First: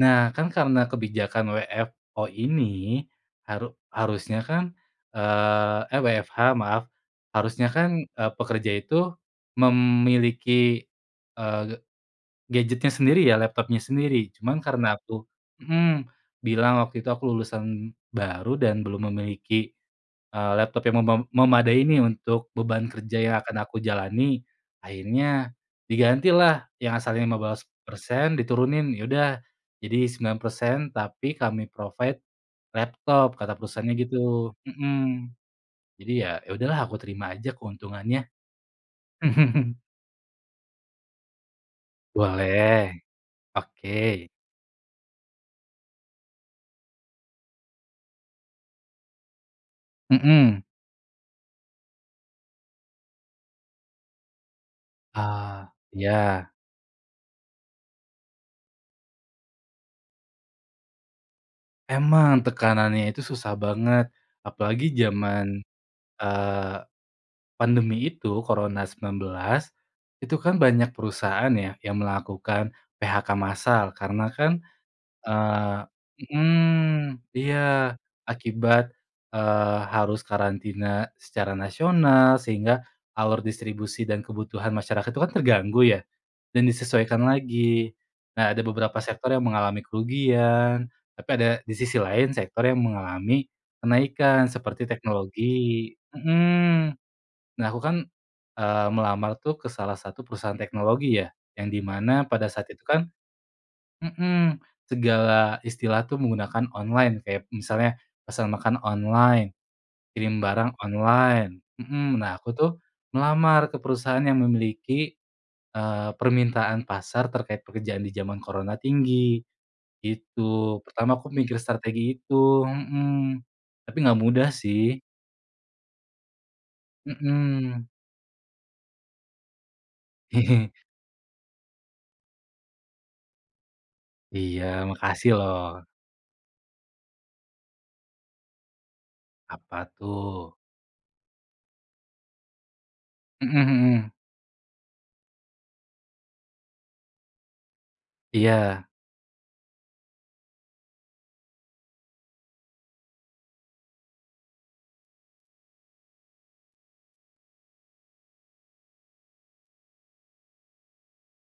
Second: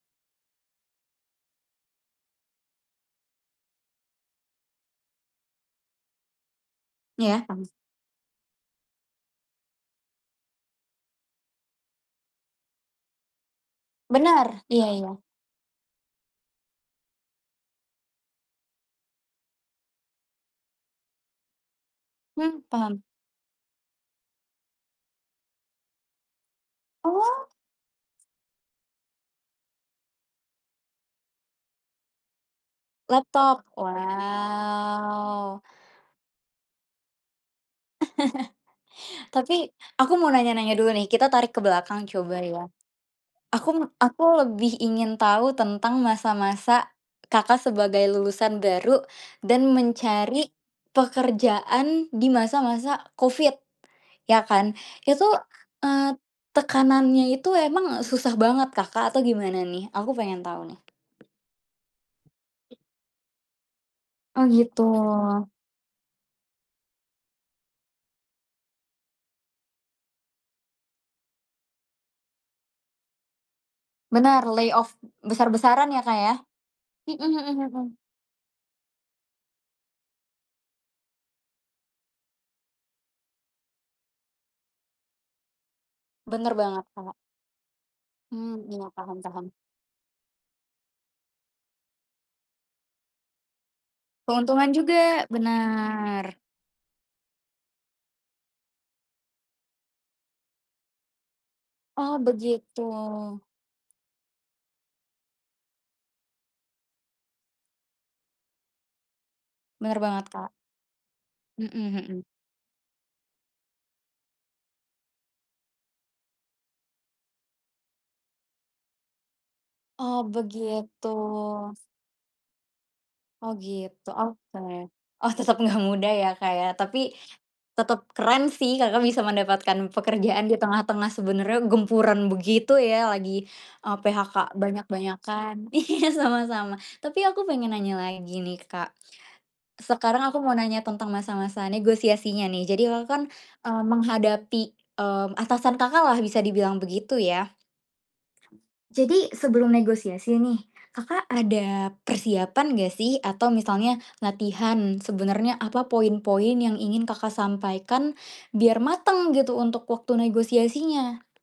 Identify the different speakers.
Speaker 1: Nah, kan, karena kebijakan WFO ini, haru harusnya, kan, eee eh, WFH, maaf.
Speaker 2: Iya.
Speaker 1: Harusnya,
Speaker 2: [unintelligible]
Speaker 1: kan, eee, pekerja itu memiliki, eee, g gadgetnya sendiri, ya, laptopnya sendiri.
Speaker 2: Benar,
Speaker 1: Cuman
Speaker 2: iya
Speaker 1: karena
Speaker 2: iya.
Speaker 1: aku mhm, bilang waktu itu aku lulusan baru dan belum memiliki, eee, laptop yang memem memadai nih, untuk
Speaker 2: Hmm,
Speaker 1: beban
Speaker 2: paham.
Speaker 1: kerja yang akan aku jalani, akhirnya digantilah, yang asalnya lima
Speaker 2: Oh.
Speaker 1: belas persen, diturunin, "Ya udah, jadi 9%, tapi kami provide laptop," kata
Speaker 2: Laptop,
Speaker 1: perusahaannya, gitu, mhm.
Speaker 2: wow.
Speaker 1: Jadi, ya, ya udahlah, aku terima aja keuntungannya.
Speaker 2: Tapi, aku mau nanya-nanya dulu, nih. Kita tarik ke belakang, coba, ya.
Speaker 1: Boleh.
Speaker 2: Aku me aku
Speaker 1: Oke.
Speaker 2: lebih ingin tahu tentang masa-masa Kakak sebagai lulusan baru dan mencari
Speaker 1: Mhm.
Speaker 2: pekerjaan di masa-masa Covid, ya, kan. Itu,
Speaker 1: Ah,
Speaker 2: eee,
Speaker 1: ya.
Speaker 2: tekanannya itu emang susah banget, Kakak, atau gimana, nih? Aku pengen tahu, nih.
Speaker 1: Emang. Tekanannya itu susah banget.
Speaker 2: Oh, gitu.
Speaker 1: Apalagi jaman, eee, pandemi itu, Corona 19, itu kan, banyak perusahaan, ya, yang melakukan PHK massal. Karena
Speaker 2: Benar,
Speaker 1: kan,
Speaker 2: lay off
Speaker 1: eee
Speaker 2: besar-besaran, ya, Kak, ya?
Speaker 1: mhm,
Speaker 2: Mhm mhm
Speaker 1: iya.
Speaker 2: mhm.
Speaker 1: Akibat, eee, harus karantina secara nasional, sehingga alur distribusi dan kebutuhan masyarakat tuh, kan, terganggu, ya,
Speaker 2: Benar
Speaker 1: dan
Speaker 2: banget, Kak.
Speaker 1: disesuaikan lagi. Nah,
Speaker 2: Mmm,
Speaker 1: ada
Speaker 2: iya,
Speaker 1: beberapa
Speaker 2: paham
Speaker 1: sektor yang
Speaker 2: paham.
Speaker 1: mengalami kerugian. Tapi ada di sisi lain, sektor yang mengalami kenaikan,
Speaker 2: Keuntungan
Speaker 1: seperti
Speaker 2: juga.
Speaker 1: teknologi,
Speaker 2: Benar.
Speaker 1: mhm. Nah, aku kan, eee, melamar tuh, ke salah satu perusahaan teknologi, ya. Yang di
Speaker 2: Oh,
Speaker 1: mana pada saat
Speaker 2: begitu.
Speaker 1: itu, kan mhm, segala istilah tuh, menggunakan online. Kayak misalnya, pesan makan online,
Speaker 2: Bener banget,
Speaker 1: kirim
Speaker 2: Kak.
Speaker 1: barang online.
Speaker 2: Mhm
Speaker 1: Mhm.
Speaker 2: mhm.
Speaker 1: Nah, aku, tuh, melamar ke perusahaan yang memiliki, eee, permintaan pasar terkait pekerjaan di jaman Corona tinggi,
Speaker 2: Oh,
Speaker 1: gitu.
Speaker 2: begitu.
Speaker 1: Pertama, aku mikir strategi itu, mhm,
Speaker 2: Oh,
Speaker 1: tapi
Speaker 2: gitu,
Speaker 1: enggak mudah,
Speaker 2: oke.
Speaker 1: sih.
Speaker 2: Oh, tetap enggak mudah, ya, Kak, ya. Tapi,
Speaker 1: Mhm.
Speaker 2: tetap keren, sih, Kakak bisa mendapatkan pekerjaan di tengah-tengah sebenarnya gempuran begitu, ya. Lagi, eee, PHK
Speaker 1: Iya, makasih, lo.
Speaker 2: banyak-banyakan. Iya, sama-sama. Tapi, aku pengen nanya lagi, nih, Kak.
Speaker 1: Apa,
Speaker 2: Sekarang aku
Speaker 1: tuh?
Speaker 2: mau nanya tentang masa-masa negosiasinya, nih. Jadi, Kakak, kan,
Speaker 1: Mhm
Speaker 2: eee,
Speaker 1: mhm.
Speaker 2: menghadapi, mmm, atasan Kakaklah bisa dibilang begitu, ya.
Speaker 1: Iya.
Speaker 2: Jadi, sebelum negosiasi, nih, Kakak ada persiapan, nggak sih? Atau, misalnya latihan. Sebenarnya apa poin-poin yang ingin Kakak sampaikan? Biar matang, gitu, untuk waktu negosiasinya.